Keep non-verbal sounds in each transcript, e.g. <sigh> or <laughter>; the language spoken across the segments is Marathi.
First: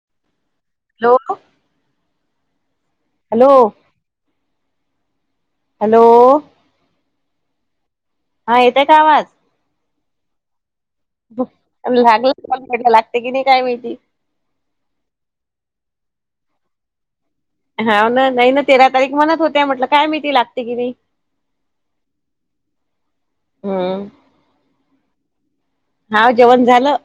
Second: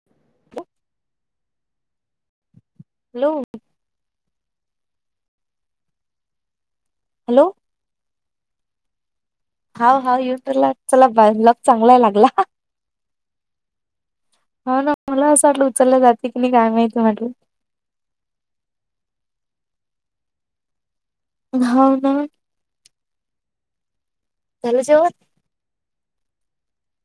<inaudible> हॅलो. हॅलो. हॅलो. हॅलो. हा येतय का आवाज. हा हा युट्यूब ला चला बाय लॉग चांगलाय लागला. लागते कि नाही काय माहिती. हा ना मला असं वाटलं उचललं जाते की नाही काय माहिती म्हटलं. हा ना नाही ना तेरा तारीख म्हणत होते म्हटलं काय महिती लागते की नाही. होा ना. हम्म. झालं जेवन. हा जेवण झालं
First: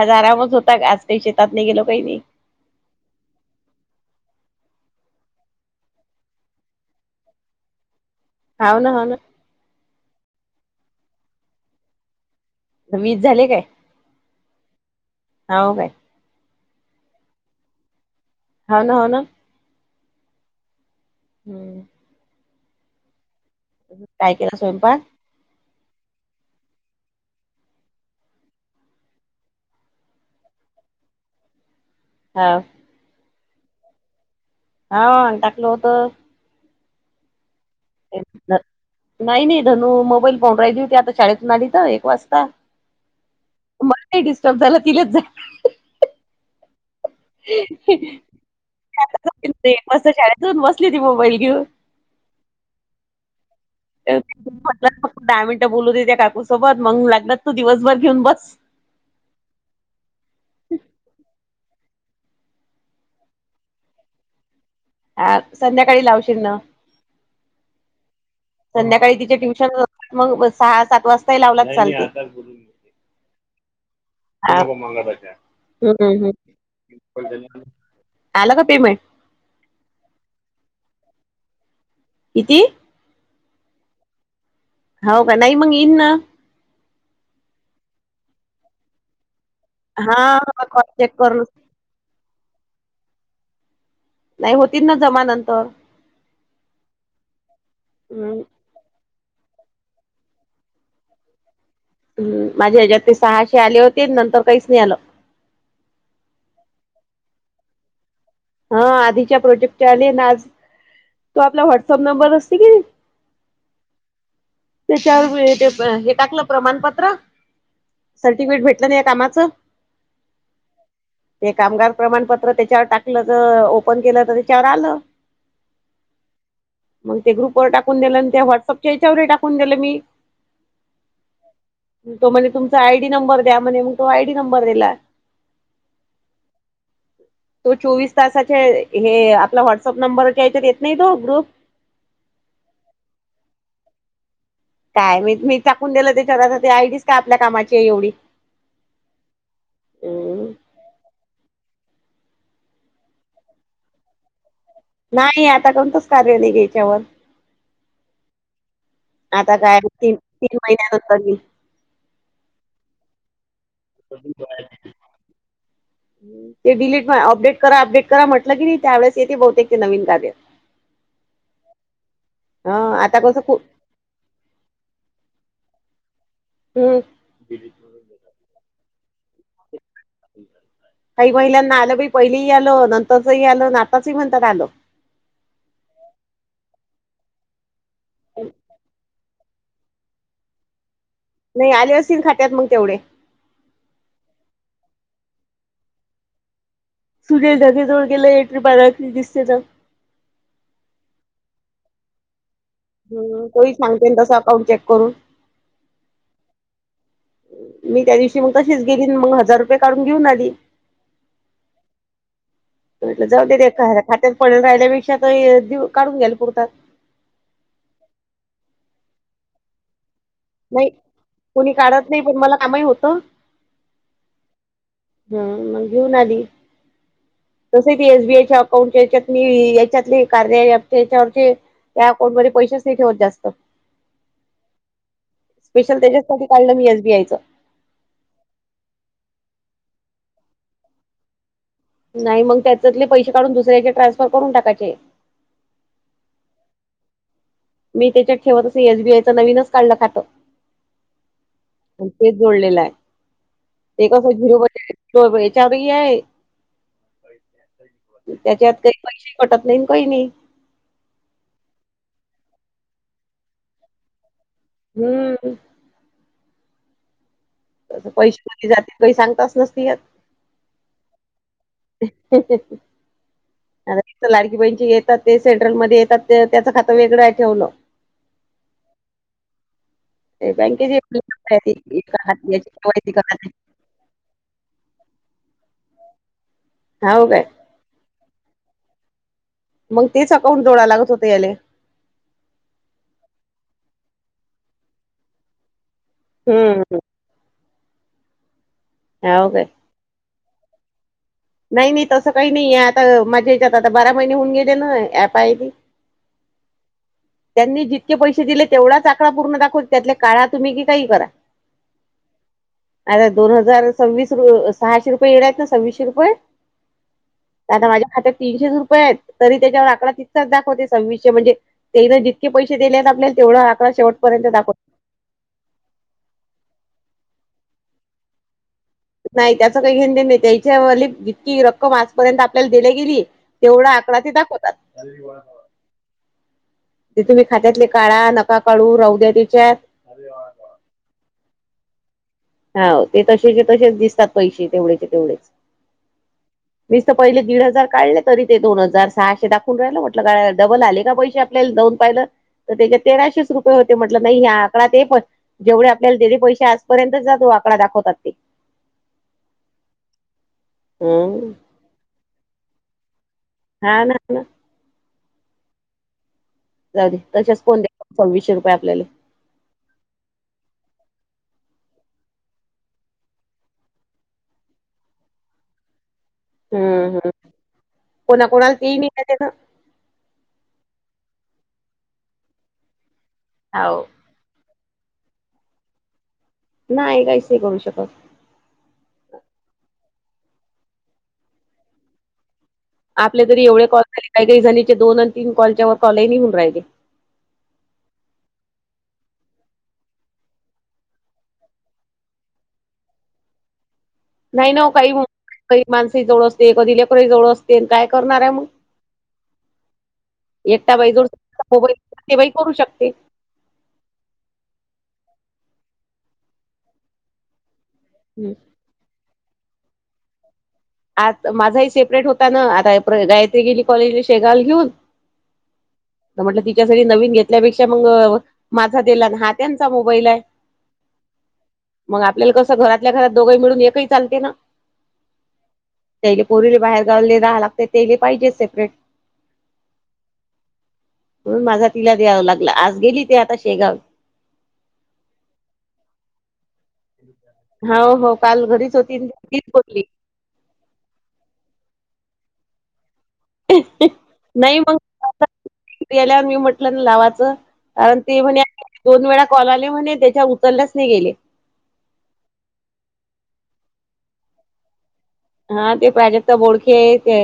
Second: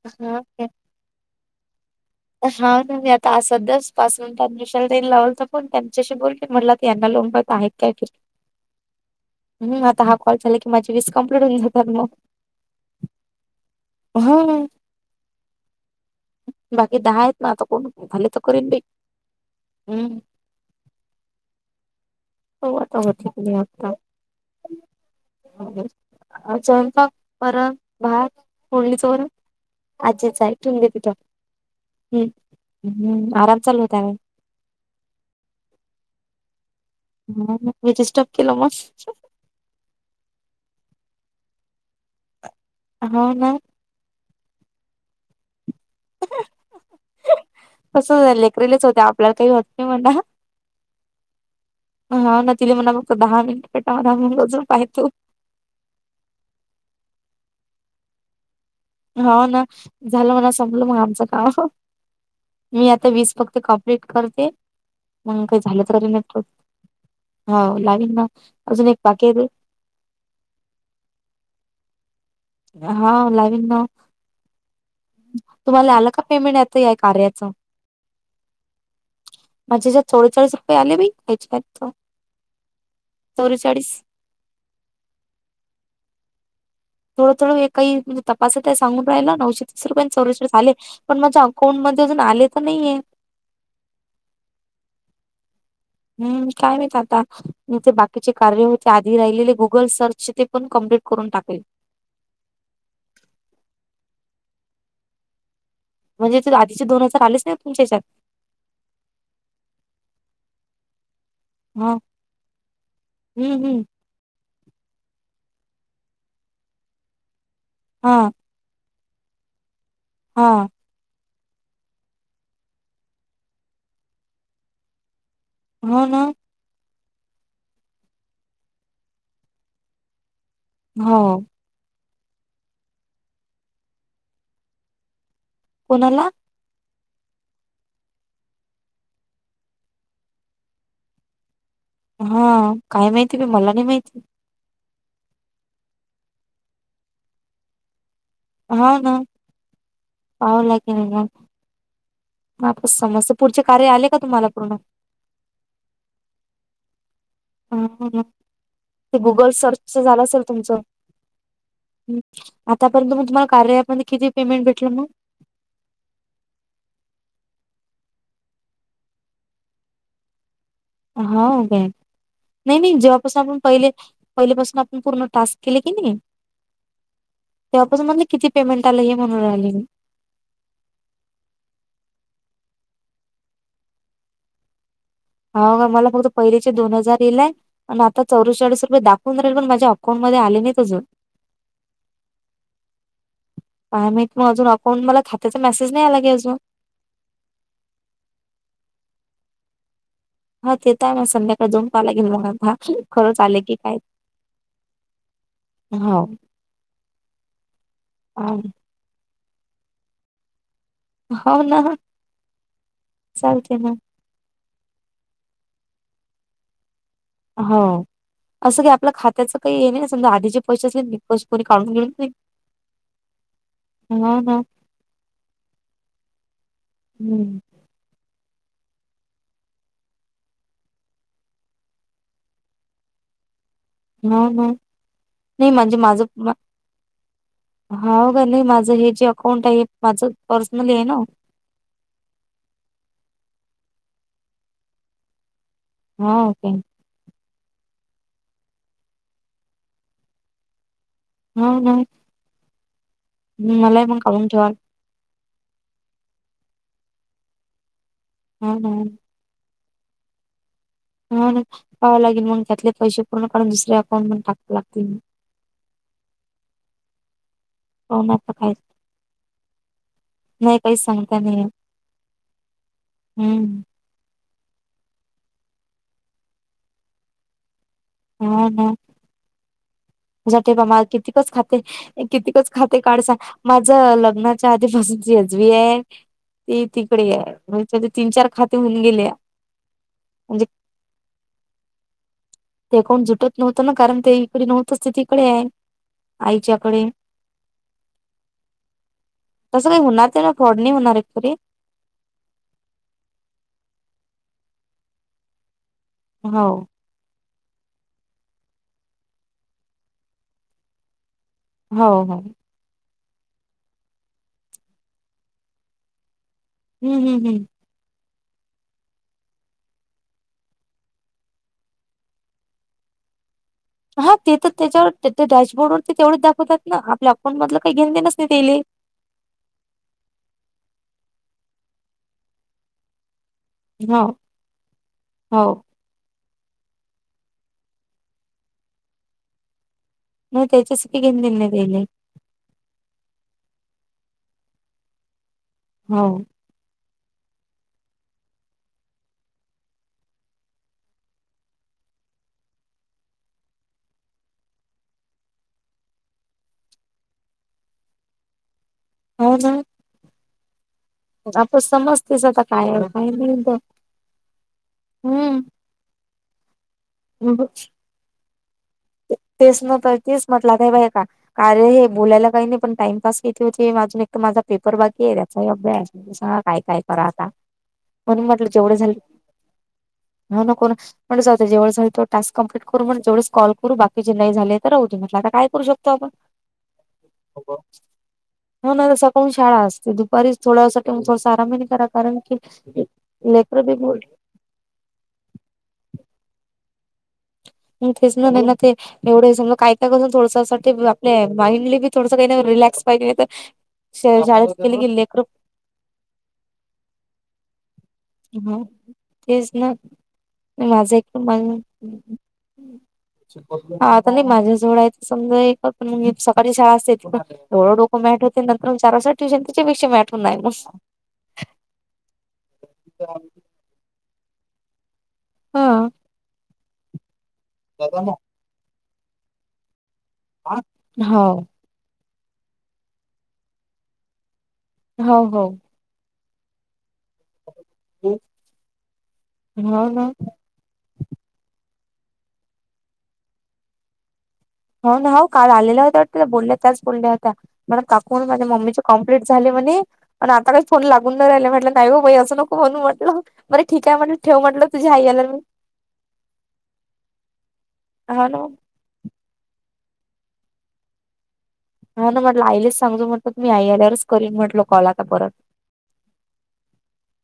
आज हा आरामच होता आज काही शेतात नाही गेलो काही नाही. हा ना मी आता सध्याच पासून त्यांनशलदान लावल तर पण त्यांच्याशी बोलली म्हटला त यांना लोबत आहे. काय कर. हा ना ह ना. हम आता हा कॉल झाला की माझी विस कम्प्लीट होन जातात मग. वीज झाले काय हा हो काय. बाकी दहा आहेत ना आता कोण झाली तर करेन बाई हाव ना हाव ना हम्म. हम. हो तो ठीक <unintelligible> काय केला स्वयंपाक. <unintelligible> स्वयंपाक परत भात फडणी वरण. अच्छाच्छ ऐटून घेत तिथ हम हाव हम आराम चालू होता काय. हा टाकलं होतं. हज सप के मस्त <unintelligible> नाही नाही धनू मोबाईल पोंड राहिली होती आता शाळेतून आली तर एक वाजता. हा ना. मला डिस्टर्ब झालं तिथच जा. कसं लेकरीलीच होते्या आपल्याला काही होत ते नाही मस्त म्हणा. शाळेतून बसली होती मोबाईल घेऊन. हा ना तिले म्हणा बघत दहा मिनिट पेटा तर रजून म्हटलं पाहतू. फक्त दहा मिनिटं बोलू द त्या काकूसोबत मग लागत तू दिवसभर घेऊन बस. हो ना झालं म्हणा संपल मग आमचं काम. मी आता वीस फक्त कॉम्प्लीट करते हा मग काही संध्याकाळी झालंरी लावशील नटवक. ना हो लावीन ना. अजून एक संध्याकाळी बाकी आहे तिचे ते ट्युशन मग सहा सात वाजताही लावलाच चालते. हा लावीन बा. ह पेमेंट आता या कार्याचं आला का पेमेंट. माझे ज्या थोडे थोेसप्े <unintelligible> आले ब काहीचे काही किती. चौरचाळीस. हो का नाहीई मंग इना. थोडं थडं का म्हण तपासात आहे सांगून राहिला नऊशे तीस रुपयाे हा चौराश झाले कॉल चेक पणज करून अकाउंट. कोण मध्ये अजून आले तर नाहीये. नाही होती ना जमानंतर. हम्म काय नाहीत आता इथे बाकीचे हम्म. कार्य हो. त्या आधी राहिले गुगल सर्च ते पण कम्प्लीट करून टाकेल. हम् माझ्या ह्याच्यात ते सहाशे आले होते नंतर काहीच नाही आलं. म्हणजे ते आधचे दोन हजार आलेच ना तुमच्यात. हा आधीच्या प्रोजेक्ट आले आज तो आपला हा व्हॉट्सअप नंबर असते की हम्म हम्म त्याच्यावर ते हे टाकलं प्रमाणपत्र हा सर्टिफिकेट भेटलं ना या कामाचं हा ते कामगार प्रमाणपत्र त्याच्यावर टाकलं ज ओपन केलं तर त्याच्यावर आलं हो ना मग ते ग्रुपवरर टाकून दिलं आणि ते व्हॉट्सअपच्या याच्यावर टाकून दिलं मी हो तो म्हणज तुमचा आयडी नंबर द्या म्हणे मग तो आयडी नंबर दिला कोणाला तो चोवीस तासाचे हे आपला व्हॉटसअप नंबरच्या या्याच्यात येत नाही तो ग्रुप हा काय माहिती ब मला नाही माहिती काय मी मी चाकून दिलं ते रा ते आयडीच का आपल्या कामाची एवढी हा ना हम्म. पाह लागे नाही म प समजते पुढचे कार्य आले का तुम्हाला पूर्ण नाही आता कोणतच कार्यालय घ्यायच्यावर ह ते गुगल आता काय सर्च तीन झालं असेल तीन तुमचं महिन्यानंतर येईल आतापर्यंत मग तुम्हाला कार्यालयापर् किती पेमेंट भेटलं मग ते डिलीट अपडेट करा अपडेट करा म्हटलं की नाही त्यावेळेस येते बहुतेक ते नवीन कार्य होा काय ह नाही नाही आता जॉबस कसं आपण खूप पहिले पहिल्यापासून आपण पूर्ण टास्क केले की नाही हम् तेव्हापासून म्हण किती पेमेंट आलं हे म्हणून आले म काही महिलांना आलं बाई पहिलेही आलं नंतरचही आलं नाताचही म्हणतात आलं हाव ना मला फक्त पहिलेचे दोन हजार यिलाय आणि आता चौरेचाळीस रुपये दाख <unintelligible> पण माझ्या अकांटमध्ये आले नाही अजून नाही आले असतील. खात्यात मग तेवढे काय माहित मग अजून अकाउंट मला खात्याचा मेसेज नाही. आला काही अजून सुजय दादाजवळ गेलंय <unintelligible> दिसते तर हा तेेत आहे. मग संध्याकाळी जाऊन पायला लागेल मग हा हं कोही सांगते ना तसं अकाउंट चेक करून हो मी त्या दिवशी मग तशीच गेली मग हजार रुपये काढून घेऊन आली हाव ना जऊदी चालते देखा ना. ख त्यात पळण राहिल्यापेक्षा काढून घ्यायला पुरतात हो असं की आपल्या खात्याचं काही आहे नाही समजा आधी नाही कुणी काढत नाही पण मला कामाही होतं हा ना हम मग घेऊन आली हम्म तसे ती एसबीआयच्या अकाउंटच्यात याच्यातले कार्या त्याच्यावरचे त्या अकाउंट मध्ये पैशच नाही ठेवत जास्त हम हम स्पेशल त्याच्यासाठी काढलं मी एसबीआय चं होा का नाही माझं हे जे अकाउंट आहे माझं पर्सनली आहे ना नाही मग त्याच्यातले पैसे काढून दुसऱ्याचे ट्रान्सफर करून टाकायचे हा का मी त्याच्यात ठेवत एसबीआयचं नवीनच काढलं खातो नाही नाही. तेच जोडलेलं आहे, ते कसं काढून झिरो ठेवा बजेट तो <unintelligible> आहे त्याच्यात हा ना काही पैसे पटत नेमकही नही. होना पाहावं लागेल, मग त्यातले पैसे पूर्ण काढून दुसऱ्या अकाउंट मध टाकांव लागतील मग. हम्म तस हो ना पैसे आता कधी काय जाते, काही सांगताच नसती येत. नाही काही सांगता नाही येत. अ हम्म <inaudible> तिथ लाडकी बहीनची येतात. ते सेंट्रल मध्ये येतात. ते त्याचं खातं वेगळं ठेवलं. हा हा <unintelligible> ते टे <unintelligible> बा बँकेची म कितीकच खाते एका हाती कितीकच याची खाते केवायसी करा काडसा त्याची माझं लग्नाच्या आधीपासून जजबी आहे, ती हाव तिकडे काय आहे. <unintelligible> होय तीन चार खाते होऊन गेले या. मग तेच अकाउंट जोडाय लागत होते याले. ते कोण झुटत नव्हतंना कारण ते इकडे नव्हतच, ते तिकडे आहे हम्म आईच्याकडे हाव काय. जसं काही होणार, ते ना फ्रॉड नाही होणार एक तरी नाही नाही तसं काही नाही आहे. आता माझ्या याच्यात आता बारा महिने होऊन गेले ना ॲप आहे. हो <inaudible> त्यांनी जितके पैसे दिले. तेवढाच आकडा पूर्ण दाखवते. त्यातले काळा तुम्ही की काही करा. हो हो अर दोन हजार सव्वीस र सहाशे रुपयेला आहेत. ना सव्वीसशे रुपये हम्म हम्म हम्म आता माझ्या खात्यात तीनशेच रुपये आहेत, तरी त्याच्यावर आकडा तितकाच दाखवते. सव्वीसशे म्हणजे तेन जितके पैसे दिले आहेत. आपल्याला तेवढं अकडा हा शेवटपर्यंत ते दाखवत त्याच्यावर तर त्या डॅशबोर्डवर तर तेवढच दाखवतात ना आपल्या अकाउंट मधलं, काही घेण देणच नही त्यायले. नाही त्याच काही घेणदेण नाही. त्यायच्या वाली जितकी रक्कम आजपर्यंत आपल्याला देल्या गेली. तेवढा आकडा हो ते दाखवतात. हो जथेम्ही खात्यातले काळा नका काढू राहु द्या त्याच्यात. नव तेचे साठी घेणं देणं नवले. हा ते तसेचे तसेच दिसतात पैसे तेवढेचे तेवढेच. हो. मीस तर पहिले दीड हजार काढले तरी ते दोन हजार सहाशे दाखून राहिलं म्हटलं का डबल आले का पैसे. दोन पाहिलं तर त्याच्या तेराशेच रुपये होते म्हटलं नाही ह आकडा ते पण जेवढे आपल्याला दिले पैसे आजपर्यंतच जातो आकडा दाखवतात ते हो ना <inaudible> हम्म आप समजतेस आता काय काही नाही. तर. हा ना आपल. हम्म जाऊदे तशच कोण द्या. सव्वीसशे रुपये आपल्याला तेच न <unintelligible> तेच म्हटलं का बाय का. कार्या हे बोलायला काही नाही, पण टाइमपास किती होते. अजून एक तर माझा पेपर बाकी आहे त्याचा अभ्यास. सांगा काय काय हम्म करा हम्म आता, म्हणून म्हटलं कोणाकोणाला जेवढे तेही झालं नाही देत ना हा नको म्हणं जेवढ झा <unintelligible> तो टास्क कम्प्लीट करू, जेवढ कॉल करू हो बाकी जे नाही झाले तर राहूदे म्हटल, आता काय करू शकतो. आपण नाही काहीच नाही करू शकत. हो ना तसा सकाळून शाळा असते. दुपारी थोड्या साठी ठ <unintelligible> थोडं आराम करा कारण की आपले तरी लेकर एवढे बी कॉल बोल झाले. काही काही जणीचे दोन आणि तीन कॉलच्या वर कॉल ही नही होऊ राहिले. तेच ना ना ते <inaudible> एवढे समज काय का करसून थोडसठी आपल्या माइंडली बी थोडसं काही रिलॅक्स पाहिजे ना तर नाही शाळेत ना गेले काही की लेकर <unintelligible> कधी माणसाही जवळ असते कधी लेकरही जवळ असते. तेन काय करणार आहे मग. तेच ना एकटा माझं एक बाैजोडबाईल ते बाई करू शकते? हा आता नाही माझ्याजवळ आहे समजा पण सकाळी शाळा असते त पण एवढं की मॅट हं. होते नंतर विचारा ट्यूशन त्याच्या पेक्षी मॅटून नाही मस्. आ माझा ह सेपरेट होता ना आता गायत्री गेली कॉलेजला शेगावल घेऊन. हो म्हटलं तिच्यासाठी नवीन घेतल्यापेक्षा मग माझा देलान हा त्यांचा मोबाईल आहे. हो मग आपल्याला कसं घरातल्या घरात दोघंही मिळून एकही चालते ना. हो हो तेैले पोरीले बाहेर गावले राहा लागते तेैले पाहिजे सेपरेट हो ना म्हणून माझा तिला द्यावं लागला आज गेली ते आता शेगाव. हो ना हो काल आलेला होता. बोलल्या त्याच बोलल्या आता मण हो काकू हो म्हण काल माझ्या घरीच मम्मीचे होती कमप्लीट तीच झाले म्हणे. बोलली आणि आता काही फोन लागून न राहिले म्हटलं नाही हो बाई असं नको म्हणू म्हटलं. मर ठीक आहे म्हटलं ठेव म्हटलं तुझ्या आई याला मी ल्यावर मी म्हंटलं ना लावाचं कारण ते हो ना म्हणे दोन वेळा कॉल आले म्हणे त्याच्या उतरल्याच नाही गेले. हा ना म्हटलं आईलेच सांगजू म्हट मी आई आल्यावरच करीन म्हटलो कॉल आता परत हा ते प्राजक्ता बोडखे आहे ते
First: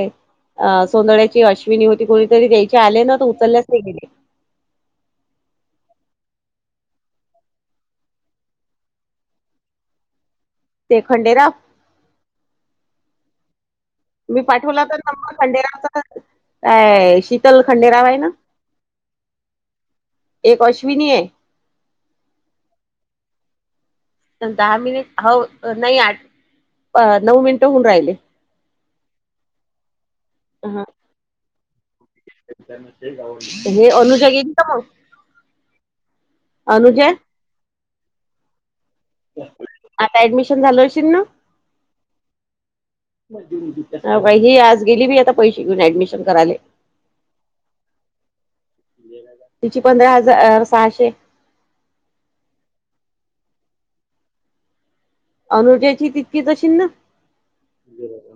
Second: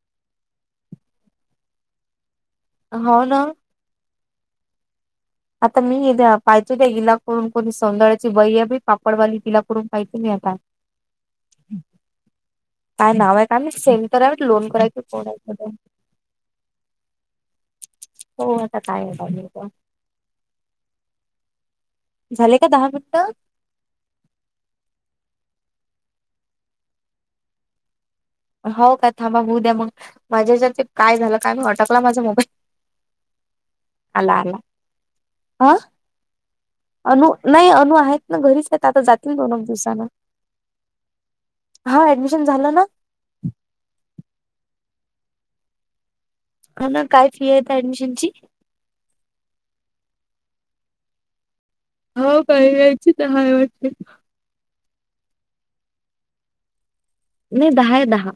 सोंदळ्याची अश्विनी होती कोुणीतरी त्याची आले ना तर उचलल्यास नाही गेले. आता मी द्या पाहतो त्या्या इिलाकडून कोणी सौंदळ्याची बई आहे पापडवाली तिलाकडून पाहिजे मी आता ते खंडेेरा. काय नाव आहे काय माहित सेंड मी करावे लोन पाठवला तर करायचं न कोण आहे ते. संंडेरावचा काय शीतल खंडेराव आहे ना हो आता काय एक अश्विनी आहे. झाले का दहा मिनिटं. दहा मिनिट हो नाही आठ नऊ मिनिटं होऊन राहिले. हो का थांबा बऊ द्या मग माझ्याच्या ते काय झालं काय मी अटकला माझा मोबाईल. नु जागेनी कमव. आं अनु नाही अनु आहेत ना घरीच आहेत आता जातील दोन दिवसाना आता ऍडमिशन झालं असशे ना. हा ऍडमिशन झालं ना. ही आज गेली मी आता पैसे घेऊन ऍडमिशन करायले. ह ना काय फी आहेत ऍडमिशन ची तिची पंधरा हजार सहाशे. हो काय या्यायचीच हायवटते. अनुजाची तितकी तशी ना. नाही दहाय दहा.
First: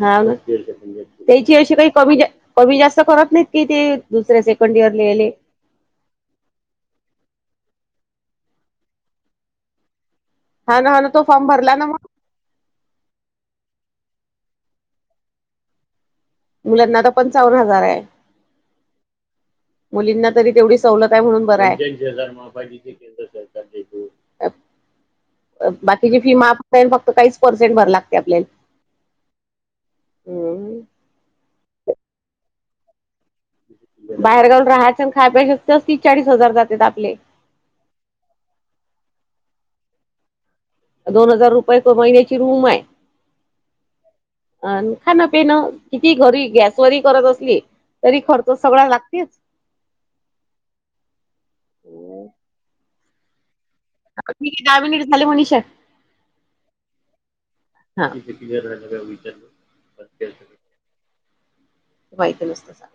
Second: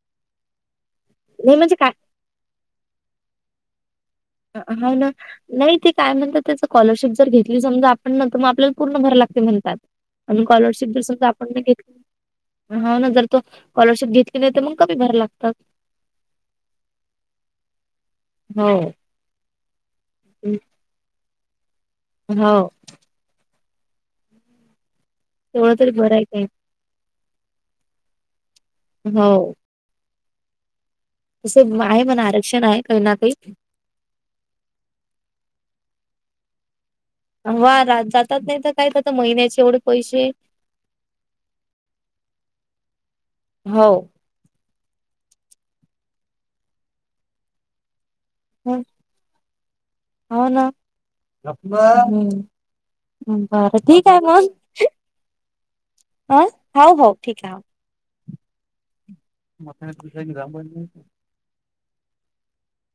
हा त्याची नाही अ म्हणजे काय काही कमी कमी जास्त करत नाहीत कि ते दुसऱ्या ह सेकंड होा इयरला ना याले. नाही ते काय म्हणतात त्याच स्कॉलरशिप जर घेतली समजा आपण न तर मग आपल्याला पूर्ण भरा लागते म्हणतात. आणि हा स्कॉलरशिप ना हा जर ना तो समजा फॉर्म आपण नाही भरला ना घेतली मग अन हाव न जर तो स्कॉलरशिप घेतली नाही तर मग कमी भरा लागतात मुलांना आता पंचावन हजार आहे. हो. मुलींना तरी तेवढी सवलत आहे म्हणून बरं हो आहे. <unintelligible> अ अ तेवढं तरी बरं बाकीची आहे फी काय माफ कॉइन फक्त काहीच पर्सेंट भरा लागते आपल्याले हो. हम. तसं आहे म्हण आरक्षण आहे काही ना काही बाहेर गावला राहायचं अन खायचं <unintelligible> तीस चाळीस हजार जातेत आपले वा रा जातात नाही तर काय करता महिन्याचे एवढे पैसे दोन हजार रुपये एका महिन्याची रूम आहे. हो. अन खाणं पिणं किती घरी गॅसवरही करत असली तरी खर्च सगळा लागतेच हो ना बरं ठीक आहे मग दहा मिनिट झाले मनीषा काय हव हव ठीक आहे हव हां <unintelligible> तेव्हा विचारलं मथायणी तुषायणी रामबाण <unintelligible> ते माहिती नसतं सांग